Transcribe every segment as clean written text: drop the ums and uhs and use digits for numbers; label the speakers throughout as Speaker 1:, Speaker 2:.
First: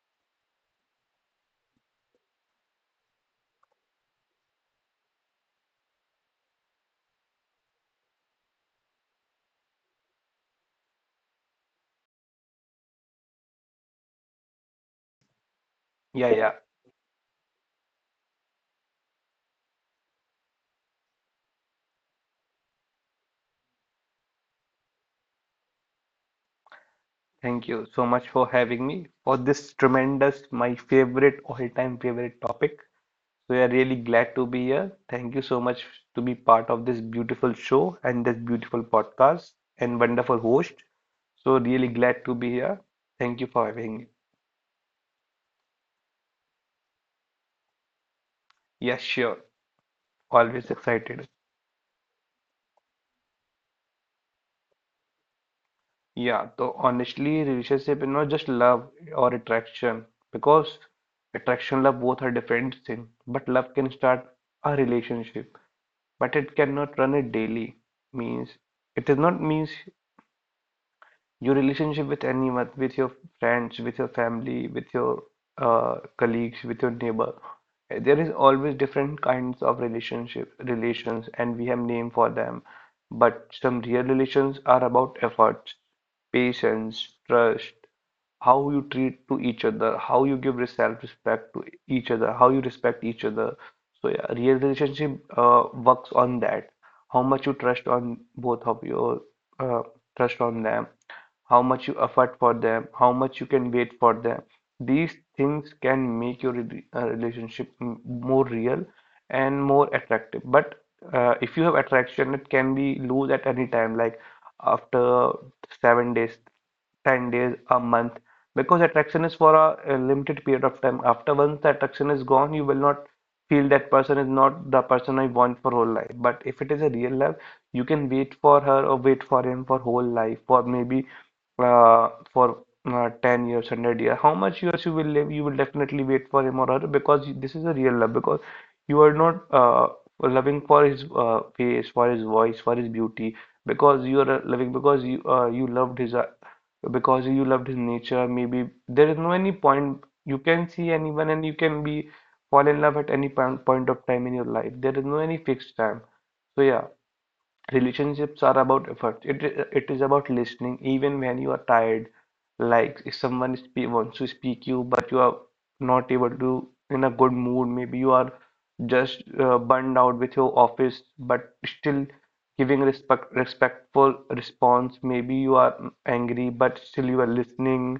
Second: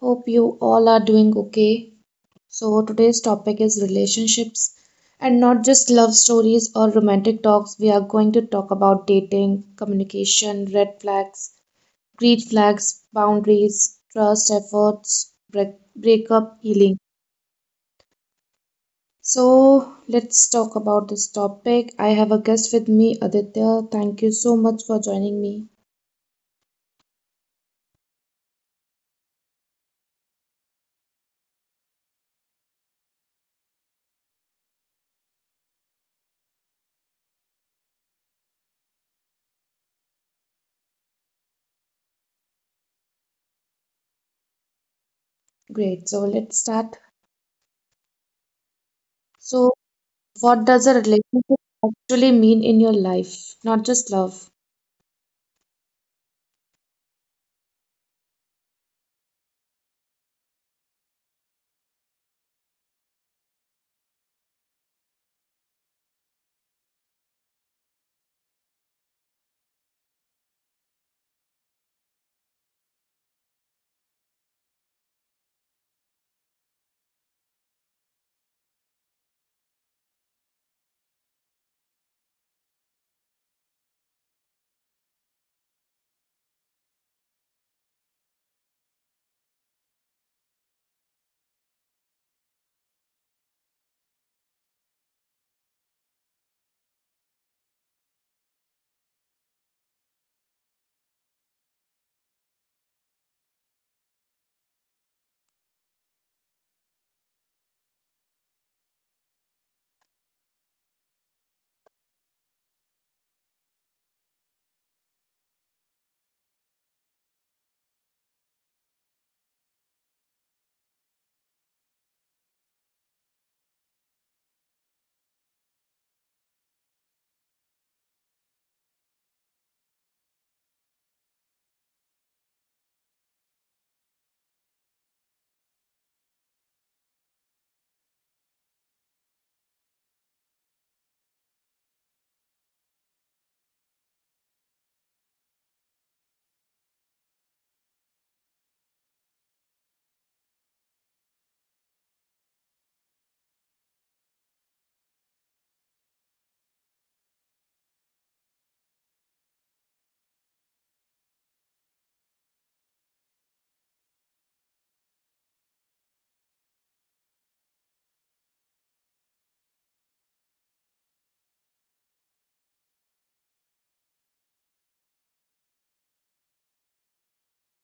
Speaker 1: Hope you all are doing okay. So, today's topic is relationships, and not just love stories or romantic talks. We are going to talk about dating, communication, red flags, green flags, boundaries, trust, efforts, break,
Speaker 2: Yeah, yeah.
Speaker 1: breakup, healing. So, let's talk about this topic. I have a guest with me, Aditya. Thank you so much for joining me.
Speaker 2: Thank you so much for having me for this tremendous, my favorite, all-time favorite topic. So we are really glad to be here. Thank you so much to be part of this beautiful show and this beautiful podcast and wonderful host. So really glad to be here. Thank you for having me.
Speaker 1: Great. So, let's start.
Speaker 2: Yeah, sure.
Speaker 1: So,
Speaker 2: Always
Speaker 1: what does a
Speaker 2: excited.
Speaker 1: relationship actually mean in your life? Not just love.
Speaker 2: Yeah, so honestly, relationship is not just love or attraction because attraction, love both are different things. But love can start a relationship, but it cannot run it daily means it is not means your relationship with anyone, with your friends, with your family, with your colleagues, with your neighbor. There is always different kinds of relationship relations, and we have name for them. But some real relations are about efforts, patience, trust, how you treat to each other, how you give self-respect to each other, how you respect each other. So yeah, real relationship works on that. How much you trust on both of your uh, trust on them, how much you effort for them, how much you can wait for them. These things can make your relationship more real and more attractive. But if you have attraction, it can be loose at any time, like after 7 days, 10 days, a month, because attraction is for a limited period of time. After once the attraction is gone, you will not feel that person is not the person I want for whole life. But if it is a real love, you can wait for her or wait for him for whole life, for maybe for 10 years, 100 years, how much years you will live, you will definitely wait for him or her because this is a real love. Because you are not loving for his face, for his voice, for his beauty, because you are loving because you you loved his because you loved his nature. Maybe there is no any point you can see anyone and you can be fall in love at any point of time in your life. There is no any fixed time. So yeah, relationships are about effort. It is about listening even when you are tired. Like if someone spe wants to speak you, but you are not able to in a good mood. Maybe you are just burned out with your office, but still giving respectful response. Maybe you are angry, but still you are listening,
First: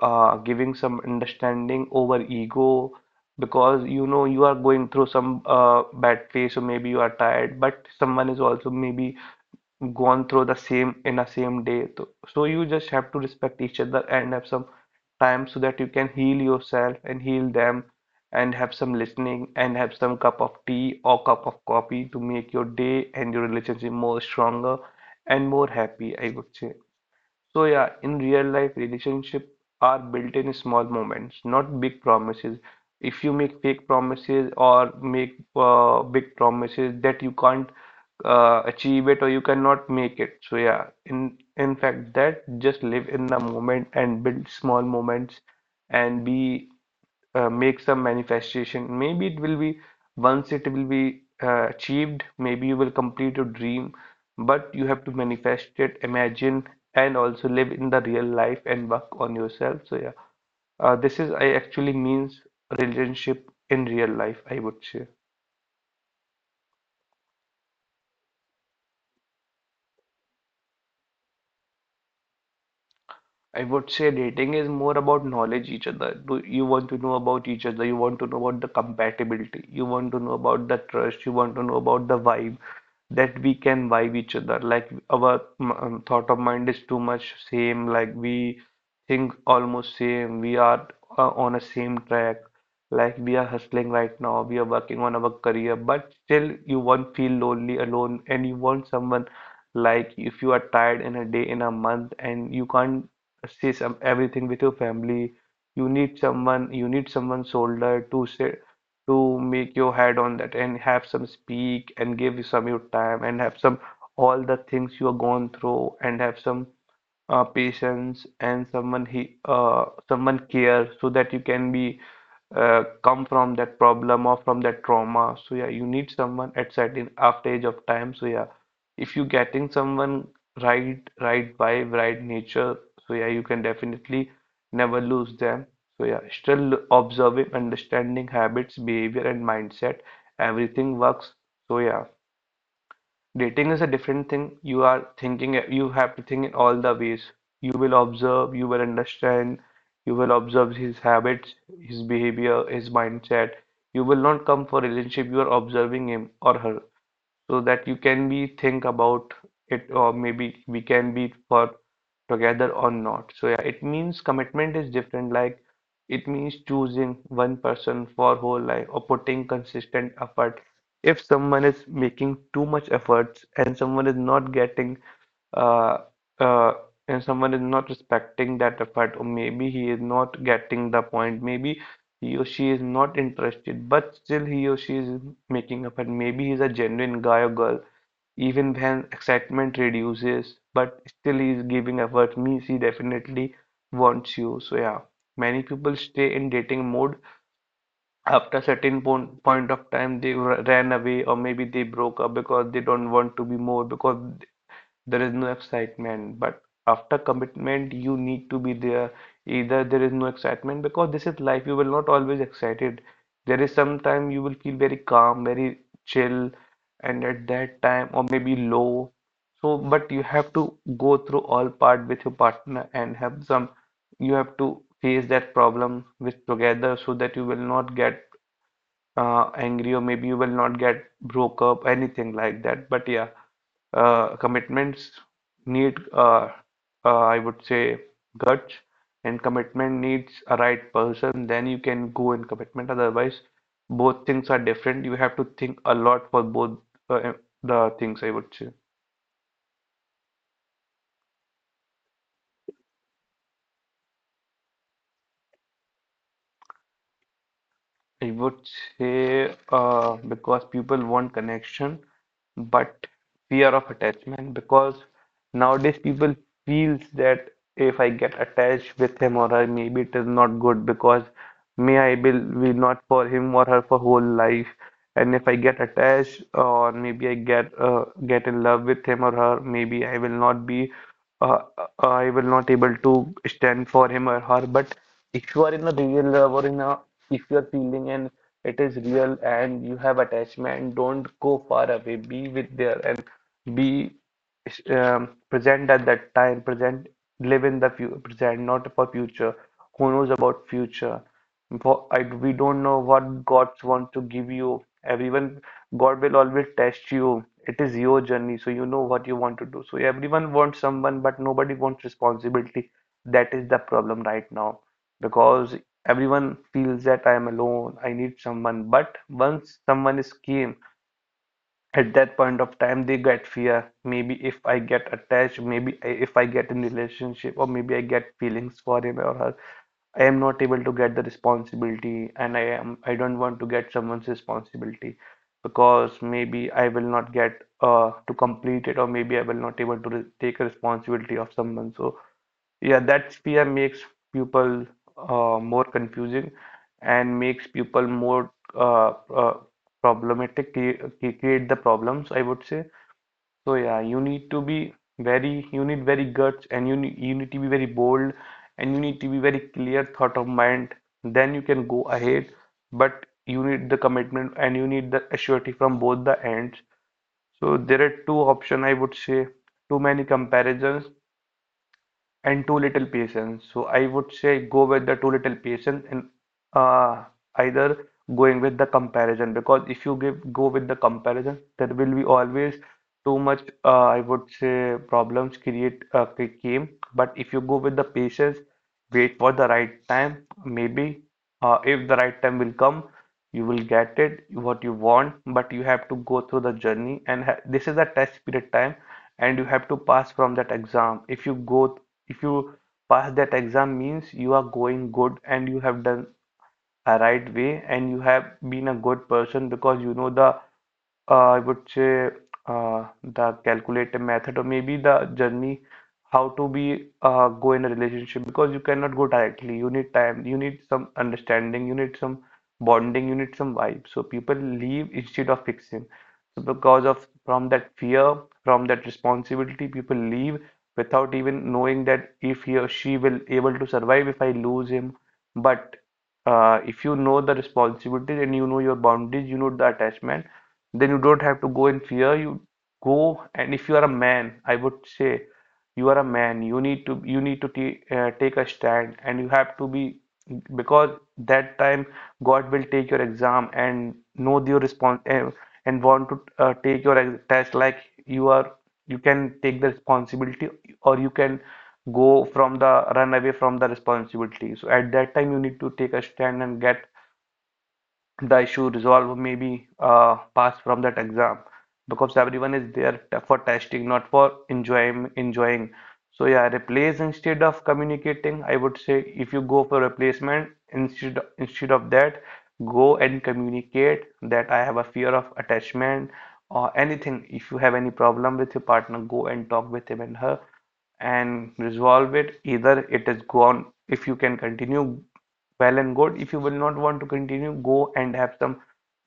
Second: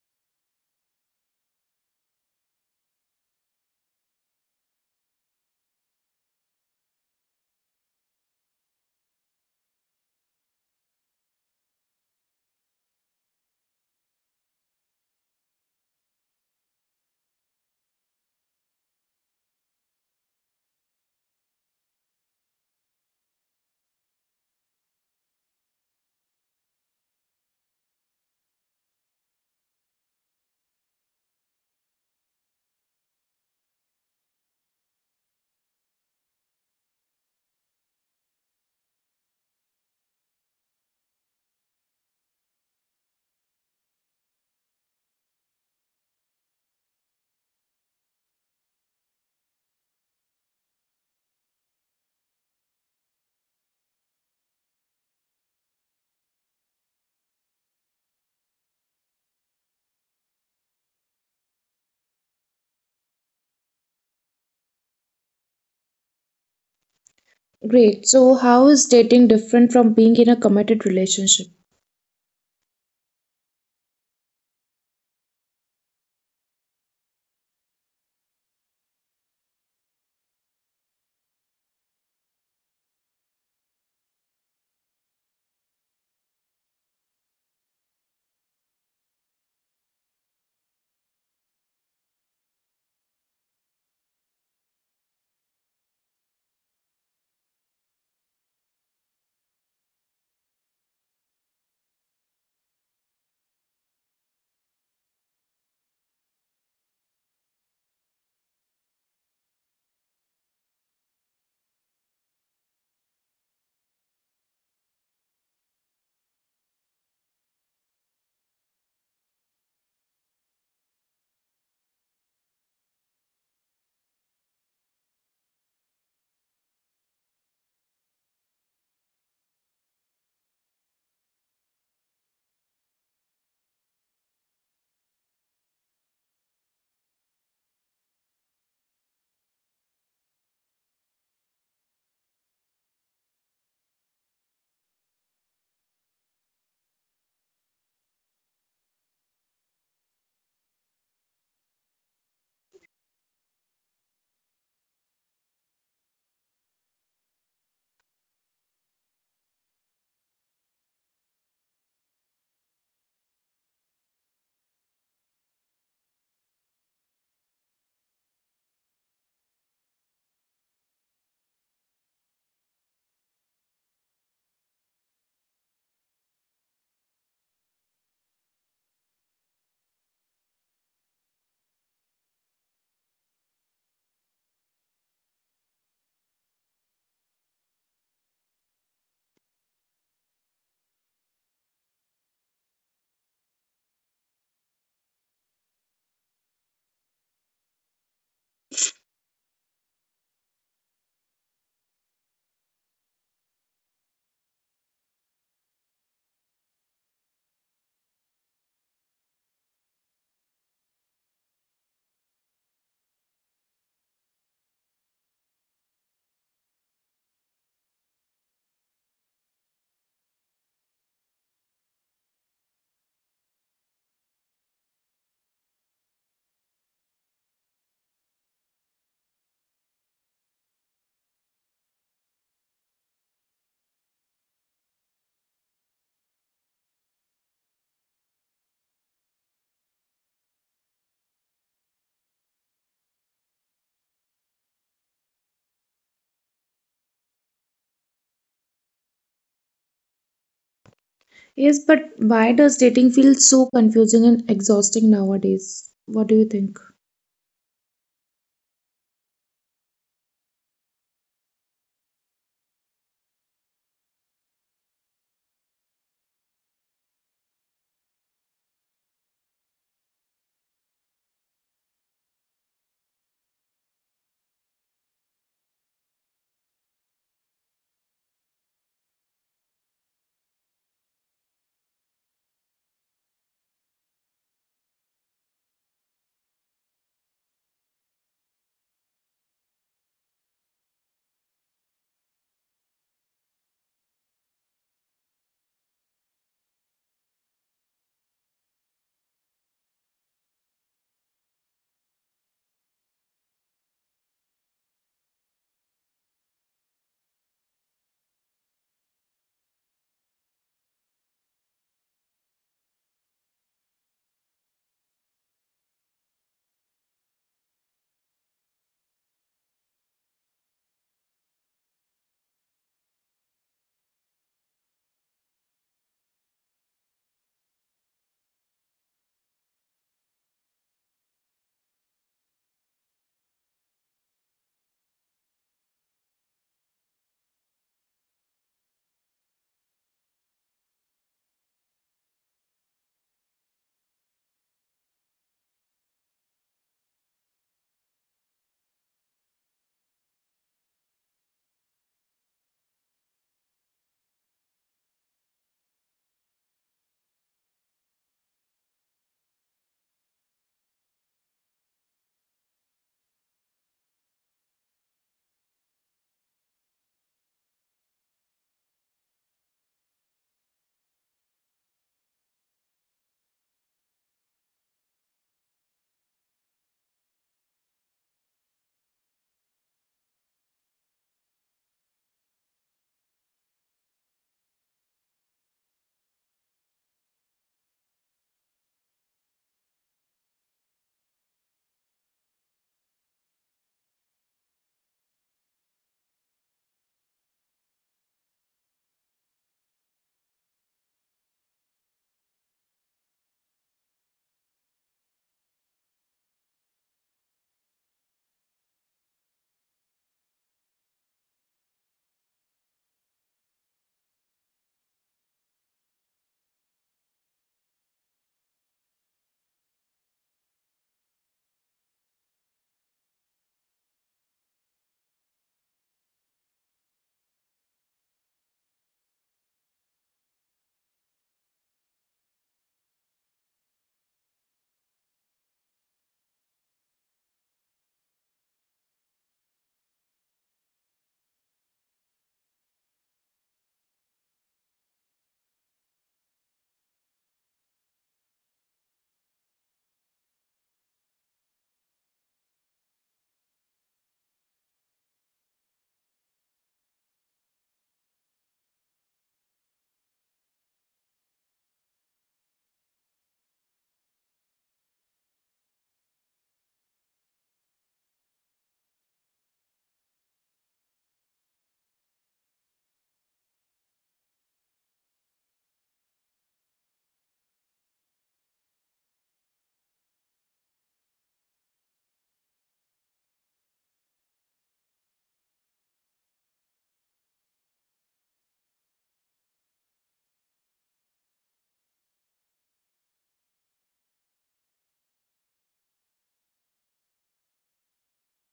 Speaker 2: giving some understanding over ego because you know you are going through some bad phase, or maybe you are tired but someone is also maybe gone through the same in a same day. So you just have to respect each other and have some time so that you can heal yourself and heal them, and have some listening and have some cup of tea or cup of coffee to make your day and your relationship more stronger and more happy, I would say. So yeah, in real life, relationship are built in small moments, not big promises. If you make fake promises or make big promises that you can't achieve it or you cannot make it. So yeah, in fact, that just live in the moment and build small moments and be make some manifestation. Maybe it will be once it will be achieved, maybe you will complete your dream, but you have to manifest it, imagine, and also live in the real life and work on yourself. So, yeah, this is I actually means relationship in real life, I would say.
Speaker 1: Great. So, how is dating different from being in a committed relationship?
Speaker 2: I would say dating is more about knowledge each other. Do you want to know about each other? You want to know about the compatibility. You want to know about the trust. You want to know about the vibe, that we can vibe each other. Like our thought of mind is too much same. Like we think almost same. We are on a same track. Like we are hustling right now. We are working on our career, but still you won't feel lonely alone, and you want someone. Like if you are tired in a day, in a month, and you can't say some everything with your family, you need someone. You need someone's shoulder to say to make your head on that and have some speak and give you some your time and have some all the things you are going through and have some patience and someone care so that you can be come from that problem or from that trauma. So yeah, you need someone at certain after age of time. So yeah, if you getting someone right, right vibe, right nature, so yeah, you can definitely never lose them. So yeah, still observing, understanding habits, behavior, and mindset, everything works. So yeah. Dating is a different thing. You are thinking, you have to think in all the ways. You will observe, you will understand, you will observe his habits, his behavior, his mindset. You will not come for relationship, you are observing him or her so that you can be think about it or maybe we can be for together or not. So yeah, it means commitment is different. Like it means choosing one person for whole life or putting consistent effort. If someone is making too much efforts and someone is not getting uh, uh, and someone is not respecting that effort, or maybe he is not getting the point, maybe he or she is not interested, but still he or she is making effort. Maybe he's a genuine guy or girl, even when excitement reduces, but still he is giving effort, means he definitely wants you. So, yeah, many people stay in dating mode after a certain point of time they ran away or maybe they broke up because they don't want to be more because there is no excitement. But after commitment you need to be there, either there is no excitement because this is life, you will not always excited. There is some time you will feel very calm, very chill, and at that time or maybe low. So but you have to go through all part with your partner and have some you have to face that problem with together so that you will not get angry or maybe you will not get broke up anything like that. But yeah, commitments need I would say guts, and commitment needs a right person, then you can go in commitment. Otherwise both things are different, you have to think a lot for both uh, the things, I would say.
Speaker 1: Yes, but why does dating feel so confusing and exhausting nowadays? What do you think?
Speaker 2: I would say because people want connection, but fear of attachment. Because nowadays people feels that if I get attached with him or her, maybe it is not good because may I will not for him or her for whole life. And if I get attached or maybe I get in love with him or her, maybe I will not be I will not able to stand for him or her. But if you are in a real love or if you are feeling and it is real and you have attachment, don't go far away. Be with there and be present at that time. Present, live in the fu present, not for future. Who knows about future? We don't know what God wants to give you. Everyone, God will always test you. It is your journey, so you know what you want to do. So everyone wants someone, but nobody wants responsibility. That is the problem right now because everyone feels that I am alone. I need someone. But once someone is came at that point of time, they get fear. Maybe if I get attached, maybe if I get in relationship, or maybe I get feelings for him or her. I am not able to get the responsibility, and I don't want to get someone's responsibility because maybe I will not get to complete it or maybe I will not able to re take a responsibility of someone. So yeah, that fear makes people more confusing and makes people more problematic, create the problems, I would say. So yeah, you need to be you need very guts and you need to be very bold and you need to be very clear thought of mind. Then you can go ahead, but you need the commitment and you need the surety from both the ends. So there are two options I would say, too many comparisons and too little patience. So I would say go with the too little patience and uh, either going with the comparison, because if you give go with the comparison, there will be always too much I would say problems create came. But if you go with the patience, wait for the right time, maybe if the right time will come. You will get it what you want, but you have to go through the journey, and this is a test period time and you have to pass from that exam. If you go if you pass that exam means you are going good and you have done a right way, and you have been a good person because you know the I would say the calculative method, or maybe the journey how to be go in a relationship, because you cannot go directly. You need time, you need some understanding, you need some bonding, you need some vibe. So people leave instead of fixing. So because of from that fear, from that responsibility, people leave without even knowing that if he or she will able to survive if I lose him. But if you know the responsibility and you know your boundaries, you know the attachment, then you don't have to go in fear. You go, and if you are a man, I would say you are a man, you need to t take a stand and you have to be, because that time God will take your exam and know your response, and want to take your test, like, you are, you can take the responsibility, or you can go from the run away from the responsibility. So at that time you need to take a stand and get the issue resolved, maybe pass from that exam, because everyone is there for testing, not for enjoying. So yeah, replace instead of communicating. I would say if you go for replacement, instead of that, go and communicate that I have a fear of attachment or anything. If you have any problem with your partner, go and talk with him and her and resolve it. Either it is gone, if you can continue, well and good. If you will not want to continue, go and have some,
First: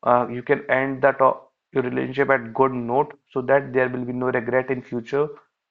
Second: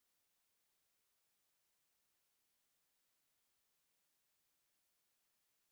Speaker 2: you can end your relationship at good note, so that there will be no regret in future.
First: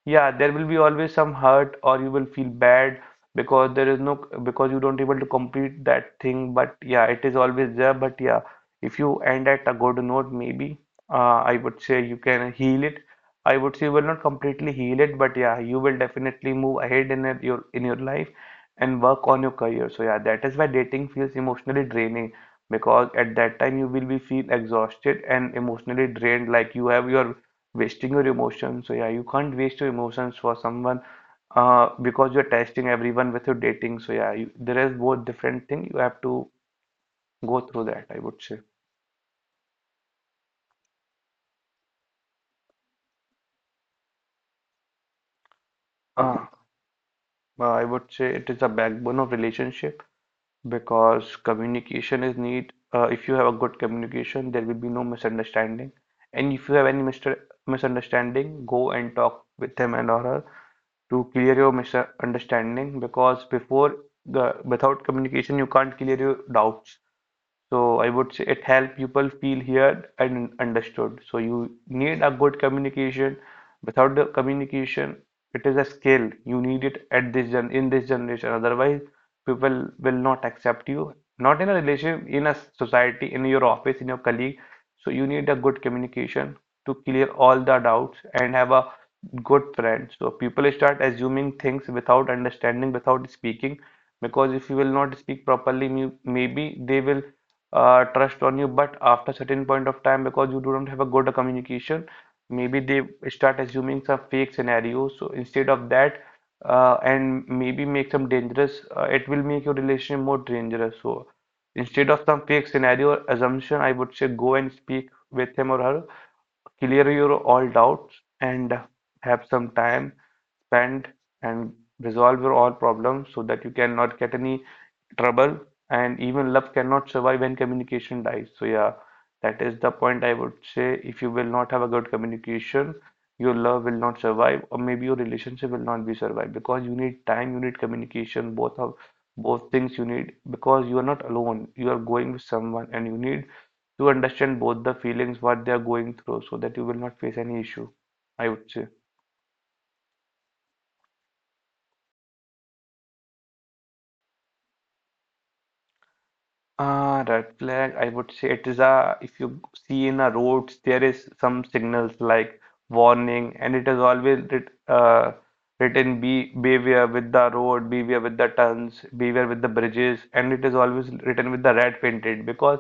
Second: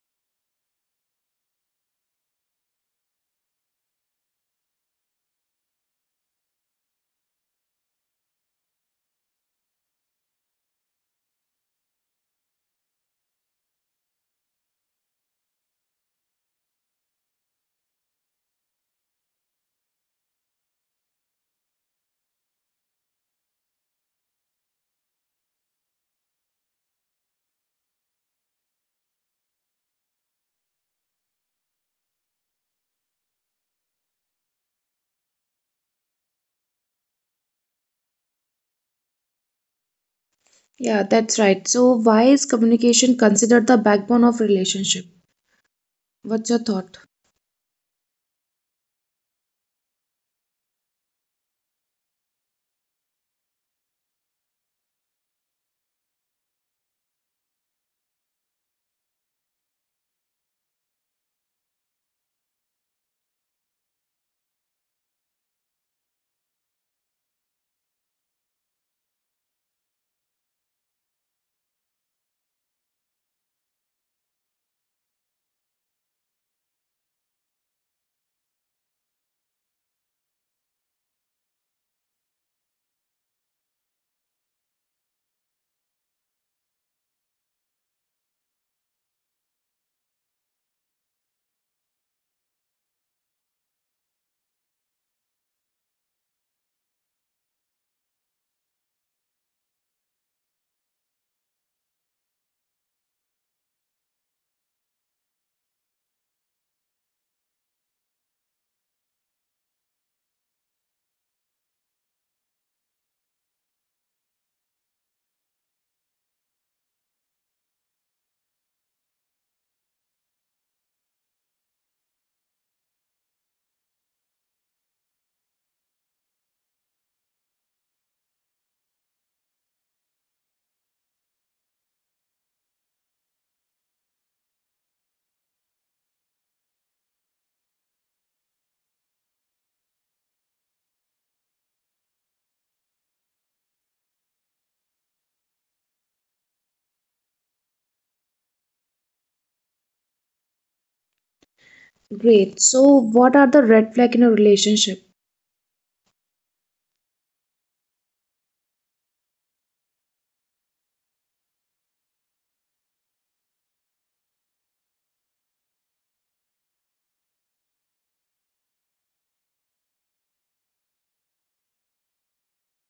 Speaker 2: Yeah, there will be always some hurt, or you will feel bad, because there is no, because you don't able to complete that thing. But yeah, it is always there. But yeah, if you end at a good note, maybe I would say you can heal it. I would say you will not completely heal it, but yeah, you will definitely move ahead in your, in your life, and work on your career. So yeah, that is why dating feels emotionally draining, because at that time you will be feel exhausted and emotionally drained, like you have your wasting your emotions. So yeah, you can't waste your emotions for someone, because you're testing everyone with your dating. So yeah, you, there is both different thing you have to go through that, I would say.
Speaker 1: Yeah, that's right. So, why is communication considered the backbone of relationship? What's
Speaker 2: uh,
Speaker 1: your thought?
Speaker 2: I would say it is a backbone of relationship, because communication is need. If you have a good communication, there will be no misunderstanding, and if you have any mister misunderstanding, go and talk with him and or her to clear your misunderstanding, because before the without communication you can't clear your doubts. So I would say it helps people feel heard and understood. So you need a good communication. Without the communication, it is a skill. You need it at this gen in this generation. Otherwise, people will not accept you. Not in a relationship, in a society, in your office, in your colleague. So you need a good communication to clear all the doubts and have a good friend. So people start assuming things without understanding, without speaking, because if you will not speak properly, maybe they will trust on you, but after certain point of time, because you do not have a good communication, maybe they start assuming some fake scenarios. So instead of that, and maybe make some dangerous, it will make your relationship more dangerous. So instead of some fake scenario or assumption, I would say go and speak with him or her, clear your all doubts, and have some time, spend, and resolve your all problems, so that you cannot get any trouble. And even love cannot survive when communication dies. So yeah, that is the point I would say. If you will not have a good communication, your love will not survive, or maybe your relationship will not be survived, because you need time, you need communication, both things you need, because you are not alone, you are going with someone, and you need to understand both the feelings, what they are going through, so that you will not face any issue, I would say.
Speaker 1: Great. So, what are the red flag in a relationship?
Speaker 2: Ah, red flag, I would say it is a, if you see in a roads, there is some signals like warning, and it is always written, be beware with the road, beware with the turns, beware with the bridges, and it is always written with the red painted. Because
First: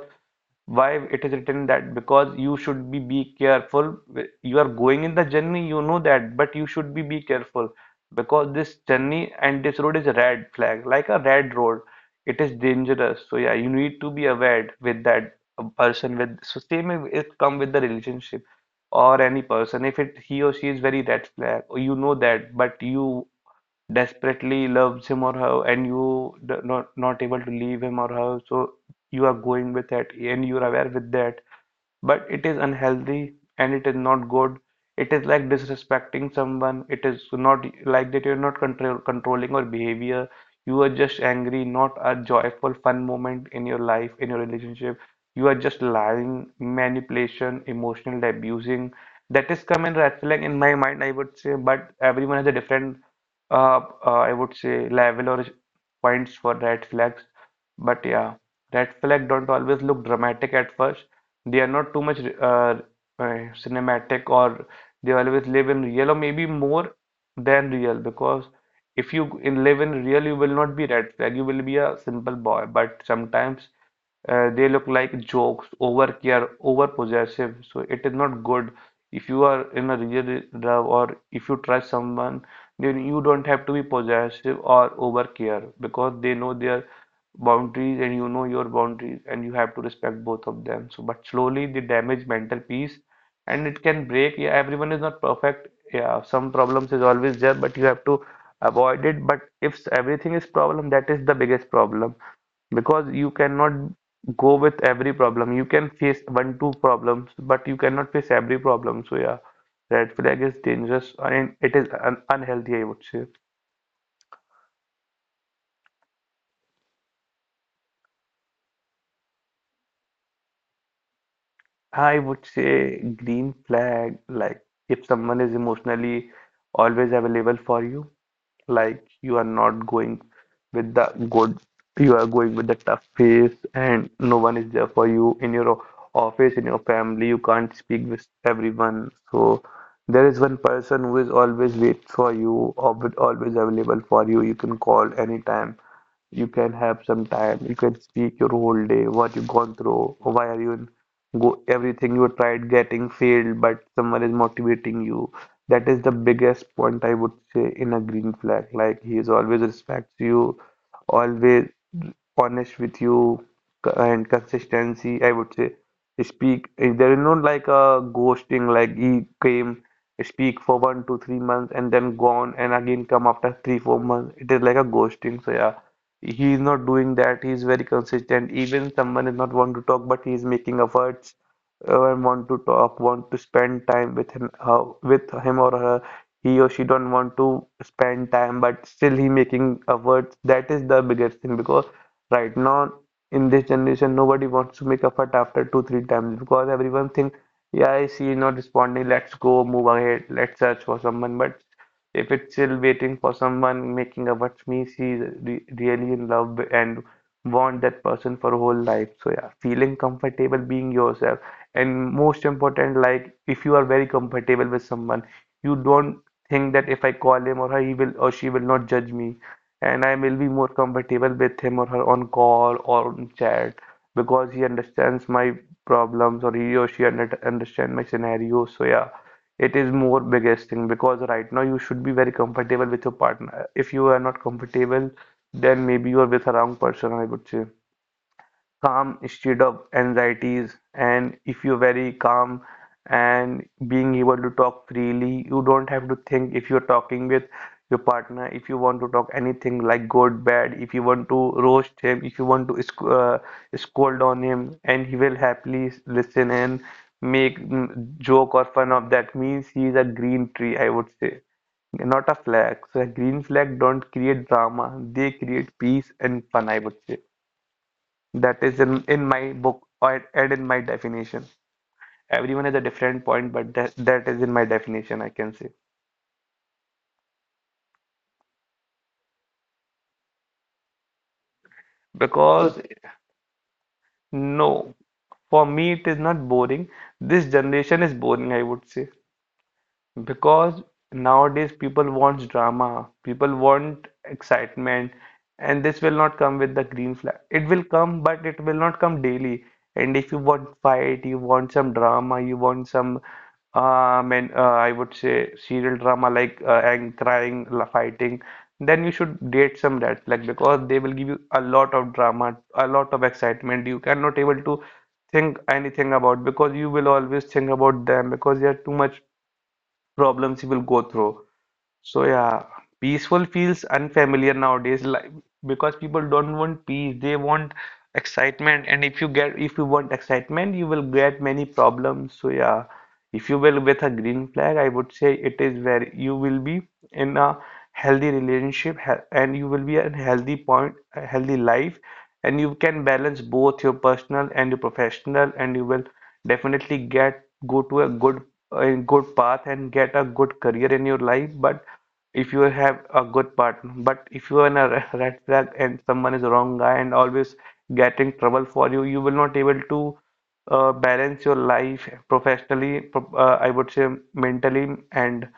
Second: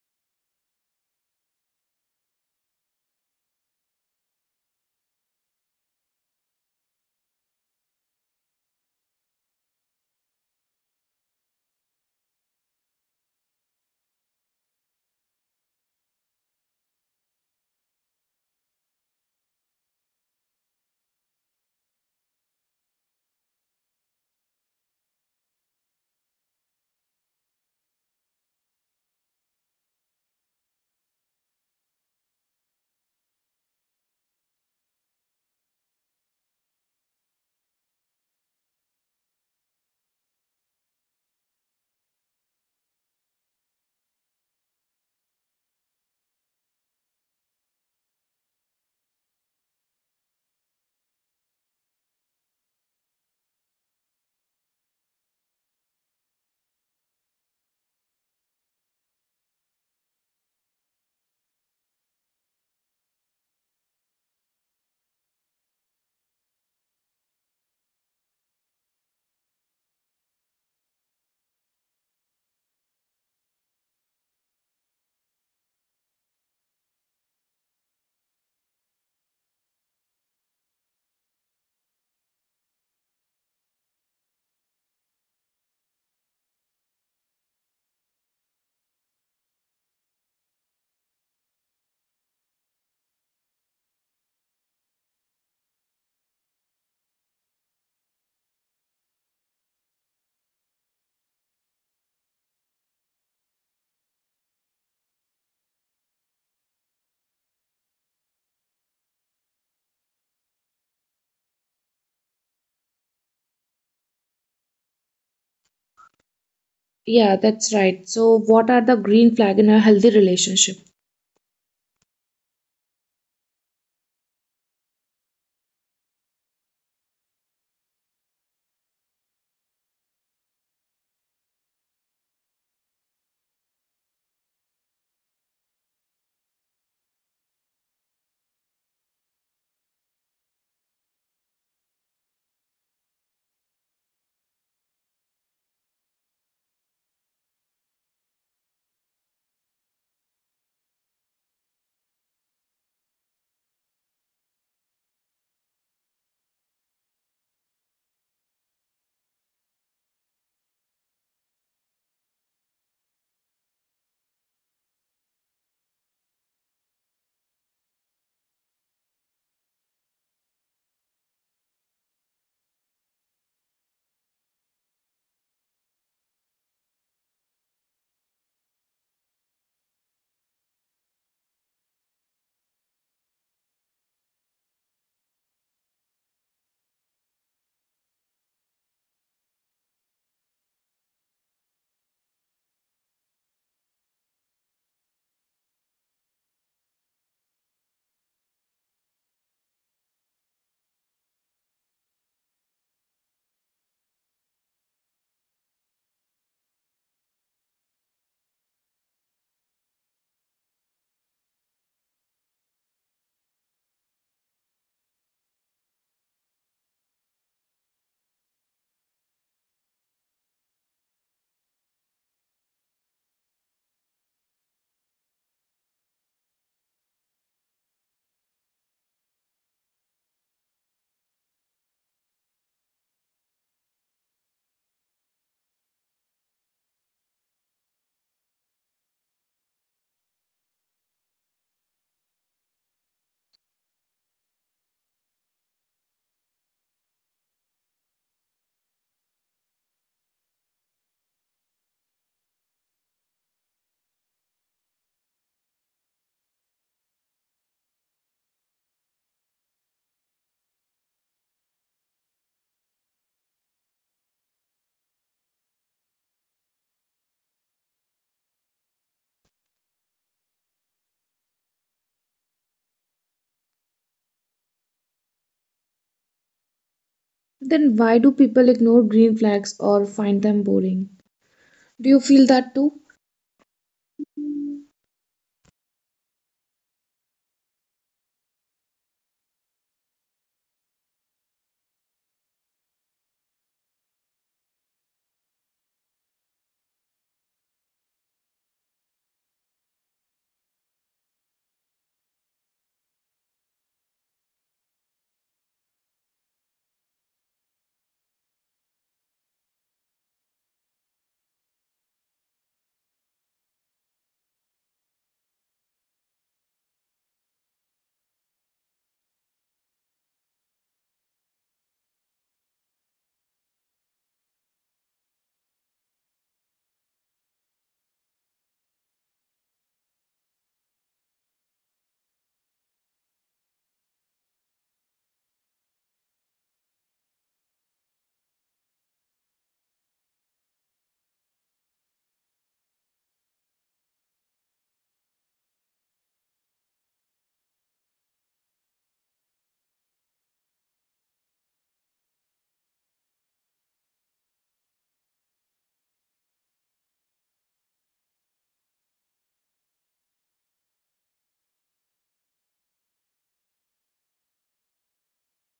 Speaker 2: why it is written that? Because you should be careful. You are going in the journey, you know that, but you should be careful, because this journey and this road is a red flag, like a red road, it is dangerous. So yeah, you need to be aware with that person. With so same, if it come with the relationship or any person, if it he or she is very red flag, or you know that, but you desperately loves him or her and you not, not able to leave him or her, so you are going with it and you're aware with that, but it is unhealthy and it is not good. It is like disrespecting someone. It is not like that you're not controlling your behavior. You are just angry, not a joyful, fun moment in your life, in your relationship. You are just lying, manipulation, emotional abusing. That is common red flag in my mind, I would say. But everyone has a different, I would say, level or points for red flags. But yeah, red flag don't always look dramatic at first. They are not too much uh, cinematic, or they always live in real, or maybe more than real, because if you in live in real, you will not be red flag, you will be a simple boy. But sometimes they look like jokes, over care, over possessive, so it is not good. If you are in a real love, or if you trust someone, then you don't have to be possessive or over care, because they know their boundaries and you know your boundaries and you have to respect both of them. So but slowly they damage mental peace and it can break. Yeah, everyone is not perfect, yeah, some problems is always there, but you have to avoid it. But if everything is problem, that is the biggest problem, because you cannot go with every problem. You can face one two problems, but you cannot face every problem. So yeah, red flag is dangerous and it is un unhealthy, I would say.
Speaker 1: Yeah, that's right. So, what are the green flag in a healthy relationship?
Speaker 2: I would say green flag, like if someone is emotionally always available for you, like you are not going with the good, you are going with the tough phase, and no one is there for you in your office, in your family, you can't speak with everyone. So there is one person who is always wait for you, or always available for you. You can call anytime, you can have some time, you can speak your whole day what you've gone through, why are you in, go everything you tried getting failed, but someone is motivating you. That is the biggest point I would say in a green flag, like he is always respects you, always honest with you, and consistency, I would say. Speak. There is no like a ghosting, like he came, speak for 1 to 3 months and then gone and again come after three, 4 months. It is like a ghosting. So yeah, he is not doing that. He is very consistent. Even someone is not want to talk, but he is making efforts and want to talk, want to spend time with him or her. He or she don't want to spend time, but still he making efforts. That is the biggest thing because right now in this generation nobody wants to make a fight after 2-3 times because everyone think, yeah, she is not responding. Let's go, move ahead, let's search for someone. But if it's still waiting for someone, making a watch me, she is re really in love and want that person for whole life. So yeah, feeling comfortable being yourself and most important, like, if you are very comfortable with someone, you don't think that if I call him or her, he will or she will not judge me, and I will be more comfortable with him or her on call or on chat because he understands my problems, or he or she understand my scenario. So yeah, it is more biggest thing because right now you should be very comfortable with your partner. If you are not comfortable, then maybe you are with a wrong person, I would say. Calm state of anxieties, and if you're very calm and being able to talk freely, you don't have to think if you're talking with your partner, if you want to talk anything like good, bad, if you want to roast him, if you want to scold on him, and he will happily listen and make joke or fun of that, means he is a green tree, I would say, not a flag. So a green flag don't create drama, they create peace and fun, I would say. That is in my book or and in my definition. Everyone has a different point, but that is in my definition, I can say.
Speaker 1: Then why do people ignore green flags or find them boring? Do you feel that too?
Speaker 2: Because no, for me it is not boring. This generation is boring, I would say. Because nowadays people want drama, people want excitement, and this will not come with the green flag. It will come, but it will not come daily. And if you want fight, you want some drama, you want some, and I would say serial drama, like, and crying, fighting, then you should date some red flag because they will give you a lot of drama, a lot of excitement. You cannot able to think anything about because you will always think about them because they are too much problems you will go through. So yeah, peaceful feels unfamiliar nowadays, like, because people don't want peace, they want excitement. And if you get, if you want excitement, you will get many problems. So yeah, if you will with a green flag, I would say, it is where you will be in a healthy relationship and you will be in healthy point, a healthy life, and you can balance both your personal and your professional, and you will definitely get, go to a good path and get a good career in your life. But if you have a good partner. But if you are in a red flag, and someone is a wrong guy and always getting trouble for you, you will not able to balance your life professionally, I would say mentally and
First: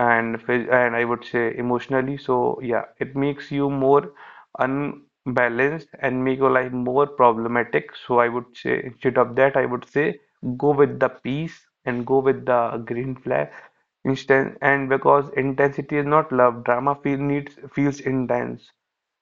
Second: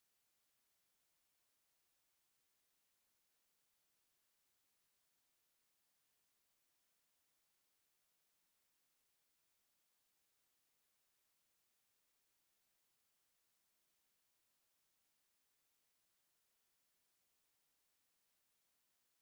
Speaker 2: and I would say emotionally. So yeah, it makes you more unbalanced and make your life more problematic. So I would say, instead of that, I would say go with the peace and go with the green flag. Instance. And because intensity is not love, drama feels intense,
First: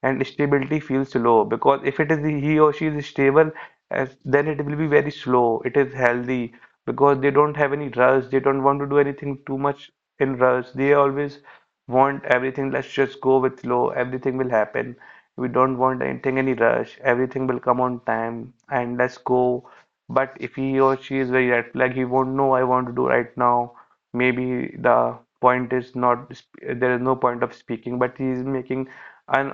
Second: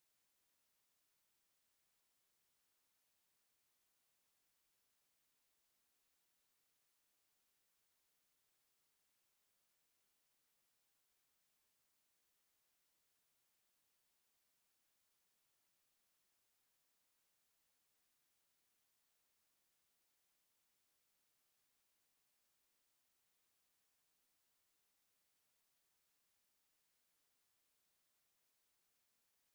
Speaker 2: and stability feels slow. Because if it is, he or she is stable, as then it will be very slow. It is healthy because they don't have any rush. They don't want to do anything too much in rush. They always want everything. Let's just go with flow. Everything will happen. We don't want anything, any rush. Everything will come on time, and let's go. But if he or she is very red flag, he won't know, I want to do right now, maybe the point is not there is no point of speaking, but he is making un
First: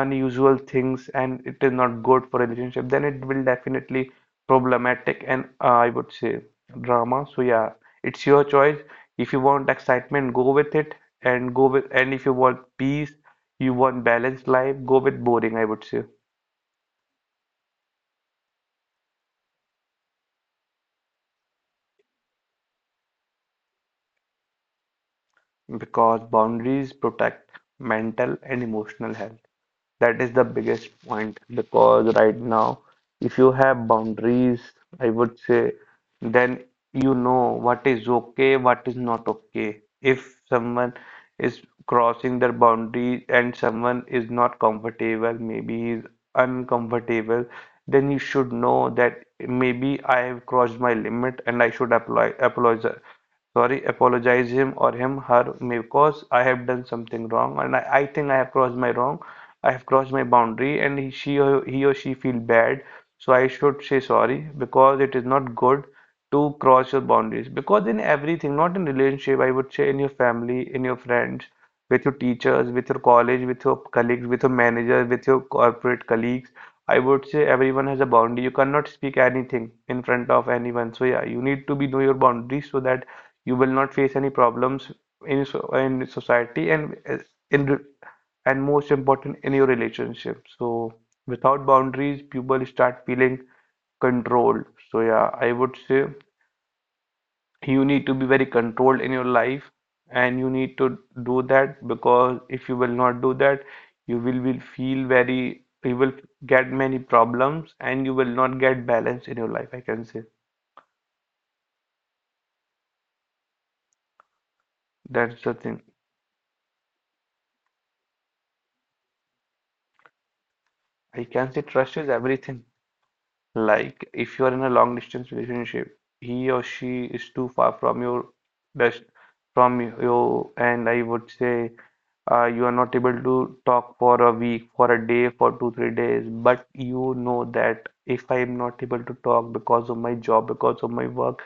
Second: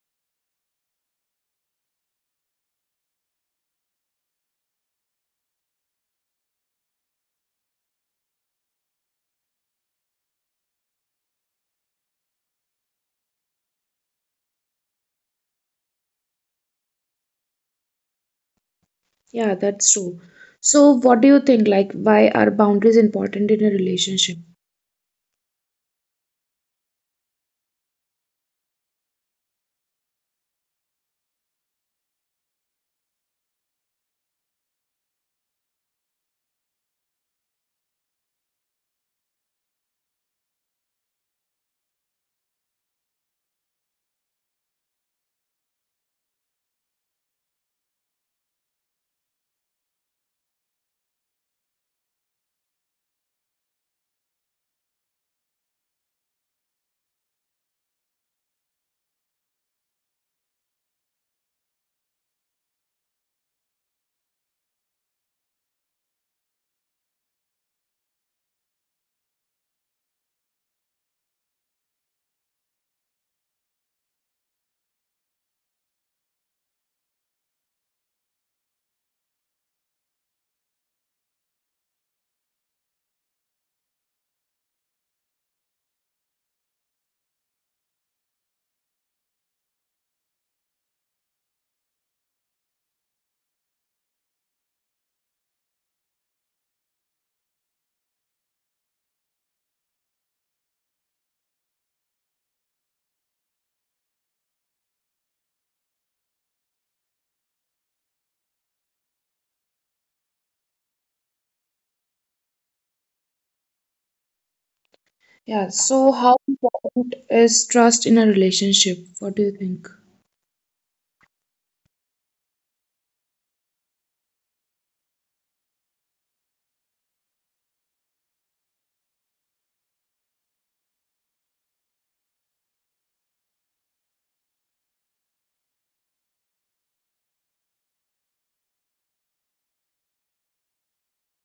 Speaker 2: unusual things, and it is not good for relationship, then it will definitely problematic and, I would say, drama. So yeah, it's your choice. If you want excitement, go with it and go with, and if you want peace, you want balanced life, go with boring, I would say.
Speaker 1: Yeah, that's true. So, what do you think? Like, why are boundaries important in a relationship?
Speaker 2: Because boundaries protect mental and emotional health. That is the biggest point because right now, if you have boundaries, I would say, then you know what is okay, what is not okay. If someone is crossing their boundary and someone is not comfortable, maybe he is uncomfortable, then you should know that maybe I have crossed my limit, and I should apply apologize sorry apologize him or him her because I have done something wrong, and I think I have crossed my boundary, and he or she feel bad, so I should say sorry because it is not good to cross your boundaries. Because in everything, not in relationship, I would say, in your family, in your friends, with your teachers, with your college, with your colleagues, with your manager, with your corporate colleagues, I would say, everyone has a boundary. You cannot speak anything in front of anyone. So yeah, you need to be know your boundaries so that you will not face any problems in, so in society, and in re- and most important in your relationship. So without boundaries, people start feeling controlled. So yeah, I would say, you need to be very controlled in your life, and you need to do that because if you will not do that, you will feel very, you will get many problems and you will not get balance in your life, I can say. That's the
Speaker 1: Yeah,
Speaker 2: thing.
Speaker 1: so how important is trust in a relationship? What do you think?
Speaker 2: I can say, trust is everything. Like, if you are in a long distance relationship, he or she is too far from your best, from you, and I would say, you are not able to talk for a week, for a day, for two, 3 days. But you know that if I am not able to talk because of my job, because of my work,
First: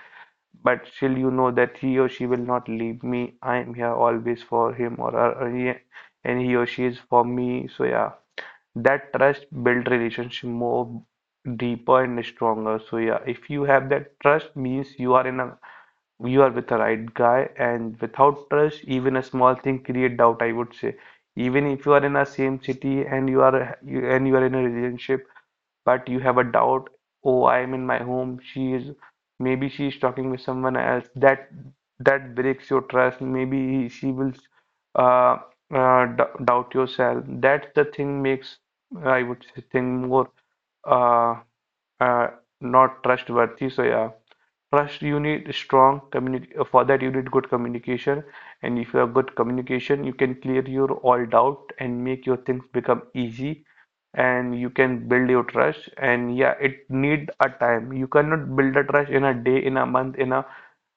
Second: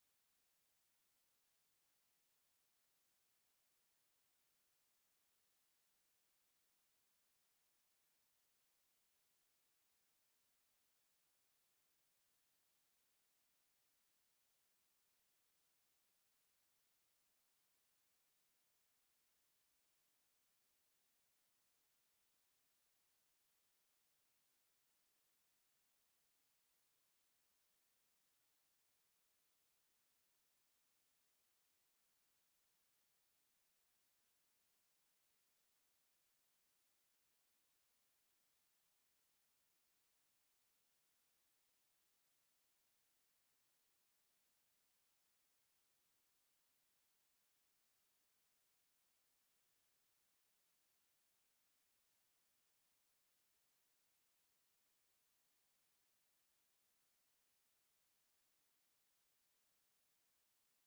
Speaker 2: but still you know that he or she will not leave me. I am here always for him or her, and he or she is for me. So yeah, that trust build relationship more deeper and stronger. So yeah, if you have that trust means you are in a, you are with the right guy. And without trust, even a small thing create doubt, I would say. Even if you are in a same city and you are in a relationship, but you have a doubt, oh, I am in my home, she is maybe she is talking with someone else. That breaks your trust. Maybe she will uh, d doubt yourself. That's the thing, makes, I would say, think more, uh, uh, not trustworthy. So yeah, first, you need strong for that you need good communication, and if you have good communication, you can clear your all doubt and make your things become easy, and you can build your trust. And yeah, it need a time. You cannot build a trust in a day, in a month, in a,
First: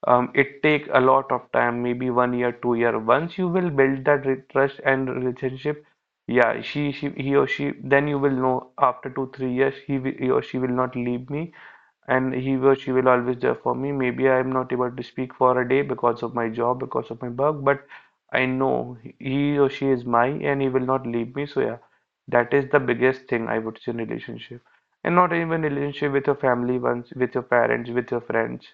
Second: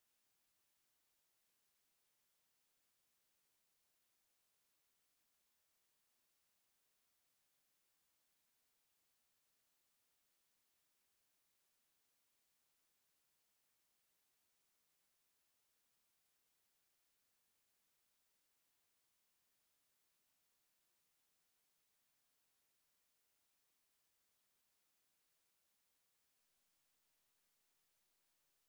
Speaker 2: it take a lot of time, maybe 1 year, 2 year. Once you will build that trust and relationship, yeah, she, he or she, then you will know after two, 3 years, he or she will not leave me, and he or she will always there for me. Maybe I'm not able to speak for a day because of my job, because of my work, but I know he or she is mine, and he will not leave me. So yeah, that is the biggest thing I would say in relationship. And not even relationship, with your family ones, with your parents, with your friends.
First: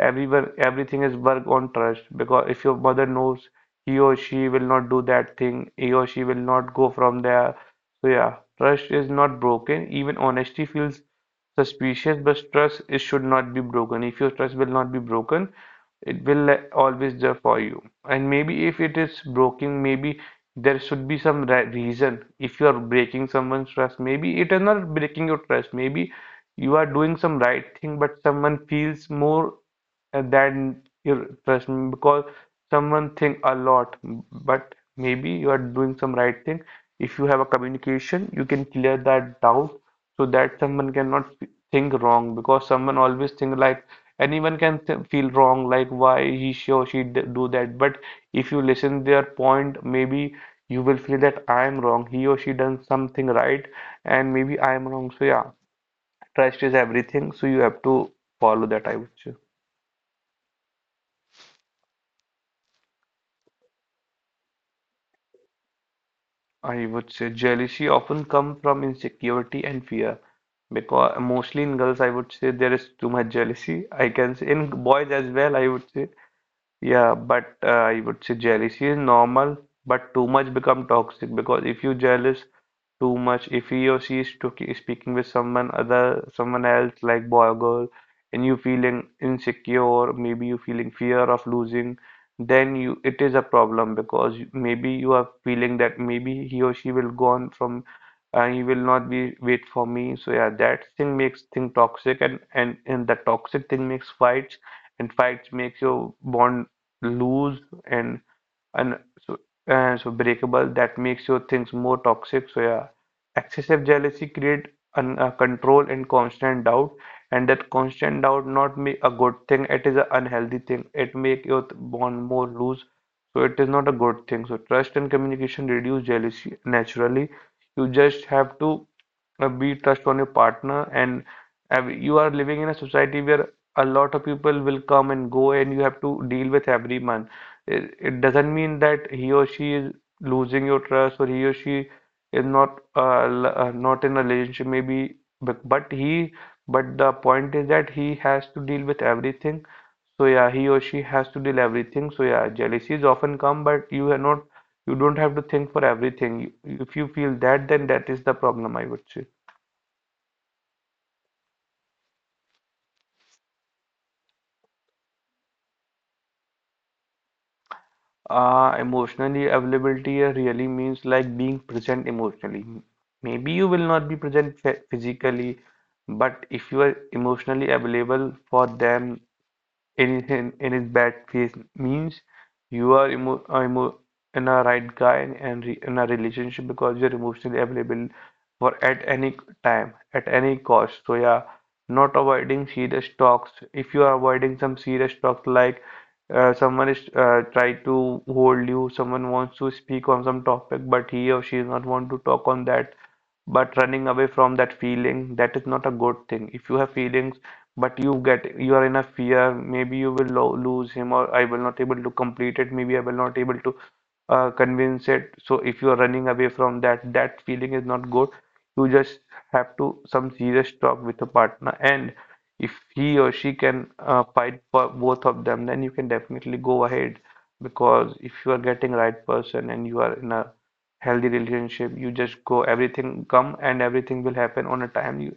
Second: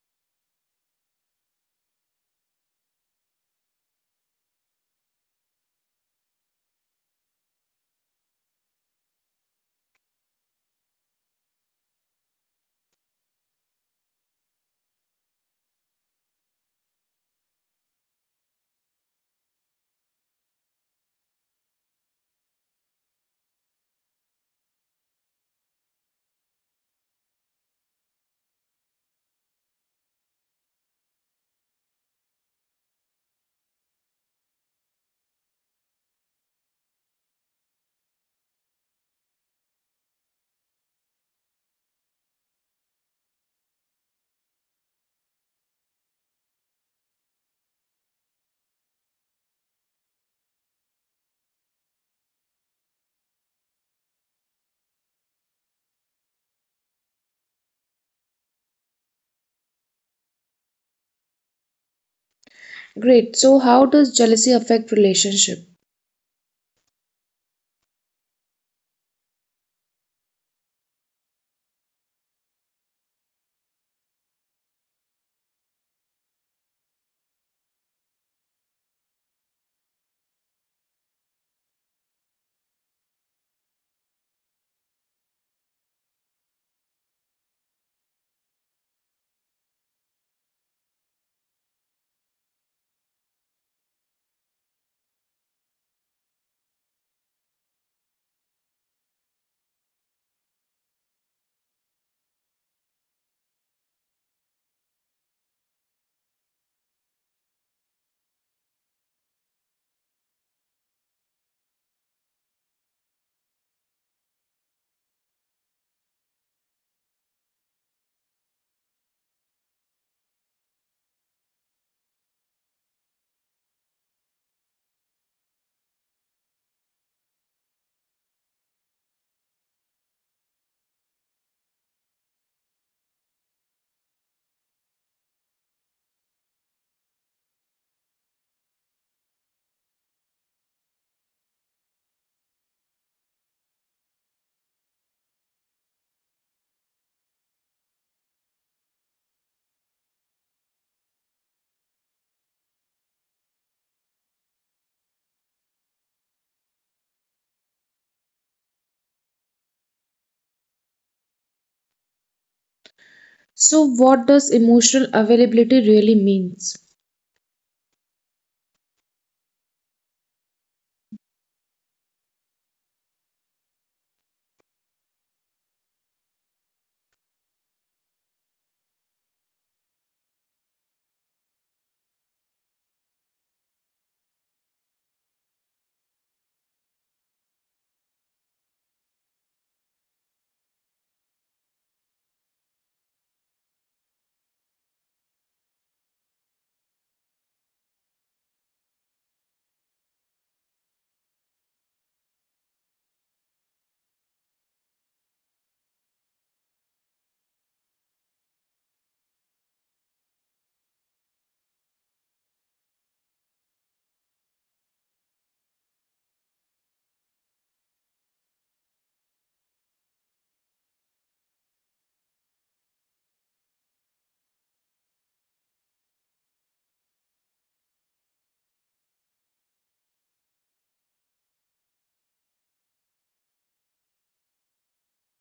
Speaker 2: Everything is work on trust. Because if your mother knows he or she will not do that thing, he or she will not go from there. So yeah, trust is not broken. Even honesty feels suspicious, but trust is should not be broken. If your trust will not be broken, it will always there for you. And maybe if it is broken, maybe there should be some re reason. If you are breaking someone's trust, maybe it is not breaking your trust, maybe you are doing some right thing, but someone feels more, than your trust. Because someone think a lot, but maybe you are doing some right thing. If you have a communication, you can clear that doubt, so that someone cannot think wrong. Because someone always think like, anyone can th feel wrong, like, why he she or she d do that. But if you listen their point, maybe you will feel that I am wrong, he or she done something right, and maybe I am wrong. So yeah, trust is everything, so you have to follow that, I would say.
Speaker 1: Great. So, how does jealousy affect relationship?
Speaker 2: I would say jealousy often comes from insecurity and fear, because mostly in girls, I would say, there is too much jealousy. I can say in boys as well, I would say. Yeah, but I would say jealousy is normal, but too much become toxic, because if you jealous too much, if he or she is speaking with someone other, someone else, like boy or girl, and you feeling insecure, maybe you feeling fear of losing, then you it is a problem because maybe you are feeling that maybe he or she will go on from and he will not be wait for me. So yeah, that thing makes thing toxic, and and the toxic thing makes fights, and fights makes your bond loose, and and so, and so breakable, that makes your things more toxic. So yeah, excessive jealousy create control and constant doubt, and that constant doubt not make a good thing. It is an unhealthy thing. It make your bond more loose. So it is not a good thing. So trust and communication reduce jealousy naturally. You just have to be trust on your partner, and you are living in a society where a lot of people will come and go, and you have to deal with everyone. It doesn't mean that he or she is losing your trust, or he or she is not not in a relationship maybe, but he, but the point is that he has to deal with everything. So yeah, he or she has to deal everything. So yeah, jealousies often come, but you are not, you don't have to think for everything. If you feel that, then that is the problem, I would say.
Speaker 1: So, what does emotional availability really means?
Speaker 2: Emotionally availability really means like being present emotionally. Maybe you will not be present physically, but if you are emotionally available for them, anything in his bad face means you are emo in a right guy, and re in a relationship, because you're emotionally available for at any time, at any cost. So yeah, not avoiding serious talks. If you are avoiding some serious talks, like someone is try to hold you, someone wants to speak on some topic, but he or she does not want to talk on that, but running away from that feeling, that is not a good thing. If you have feelings, but you get, you are in a fear, maybe you will lo lose him, or I will not able to complete it, maybe I will not able to convince it. So if you are running away from that feeling is not good. You just have to some serious talk with a partner, and if he or she can fight for both of them, then you can definitely go ahead. Because if you are getting right person and you are in a healthy relationship, you just go, everything come, and everything will happen on a time, you,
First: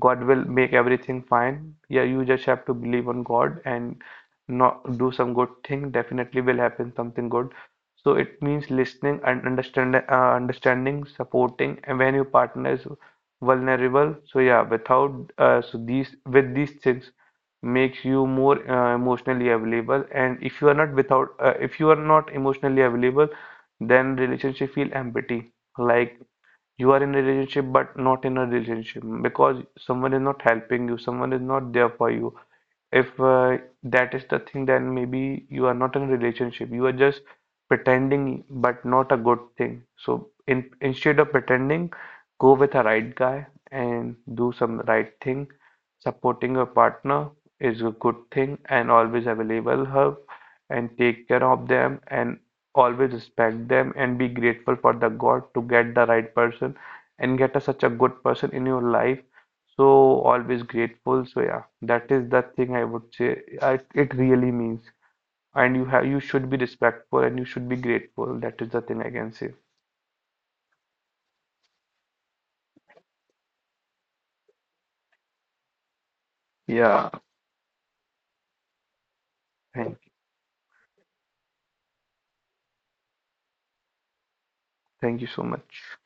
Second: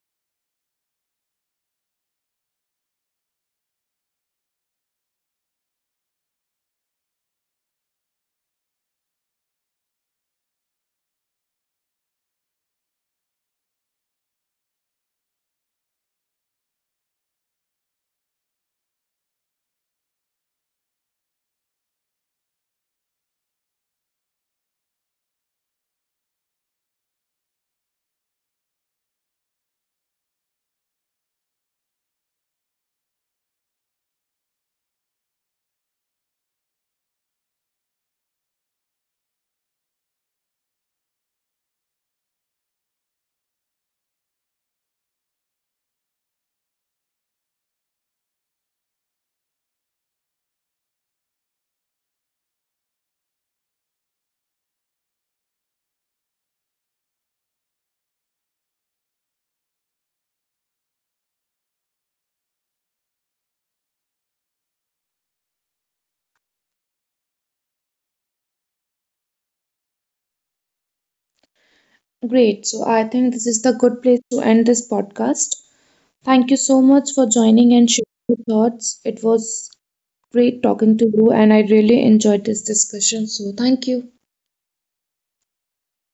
Speaker 2: God will make everything fine. Yeah, you just have to believe on God, and not do some good thing, definitely will happen something good. So it means listening and understand, understanding, supporting, and when your partner is vulnerable. So yeah, without so these, with these things makes you more emotionally available. And if you are not, without if you are not emotionally available, then relationship feel empty, like you are in a relationship, but not in a relationship, because someone is not helping you, someone is not there for you. If that is the thing, then maybe you are not in a relationship. You are just pretending, but not a good thing. So in, instead of pretending, go with a right guy and do some right thing. Supporting your partner is a good thing, and always available her, and take care of them, and always respect them, and be grateful for the God to get the right person, and get a, such a good person in your life, so always grateful. So yeah, that is the thing I would say. I, it really means. And you have, you should be respectful and you should be grateful. That is the thing I can say.
Speaker 1: Great. So, I think this is the good place to end this podcast. Thank you so much
Speaker 2: Yeah.
Speaker 1: for joining and sharing your thoughts. It was
Speaker 2: Thank you.
Speaker 1: great talking to you, and I really enjoyed this discussion. So, thank you.
Speaker 2: Thank you so much.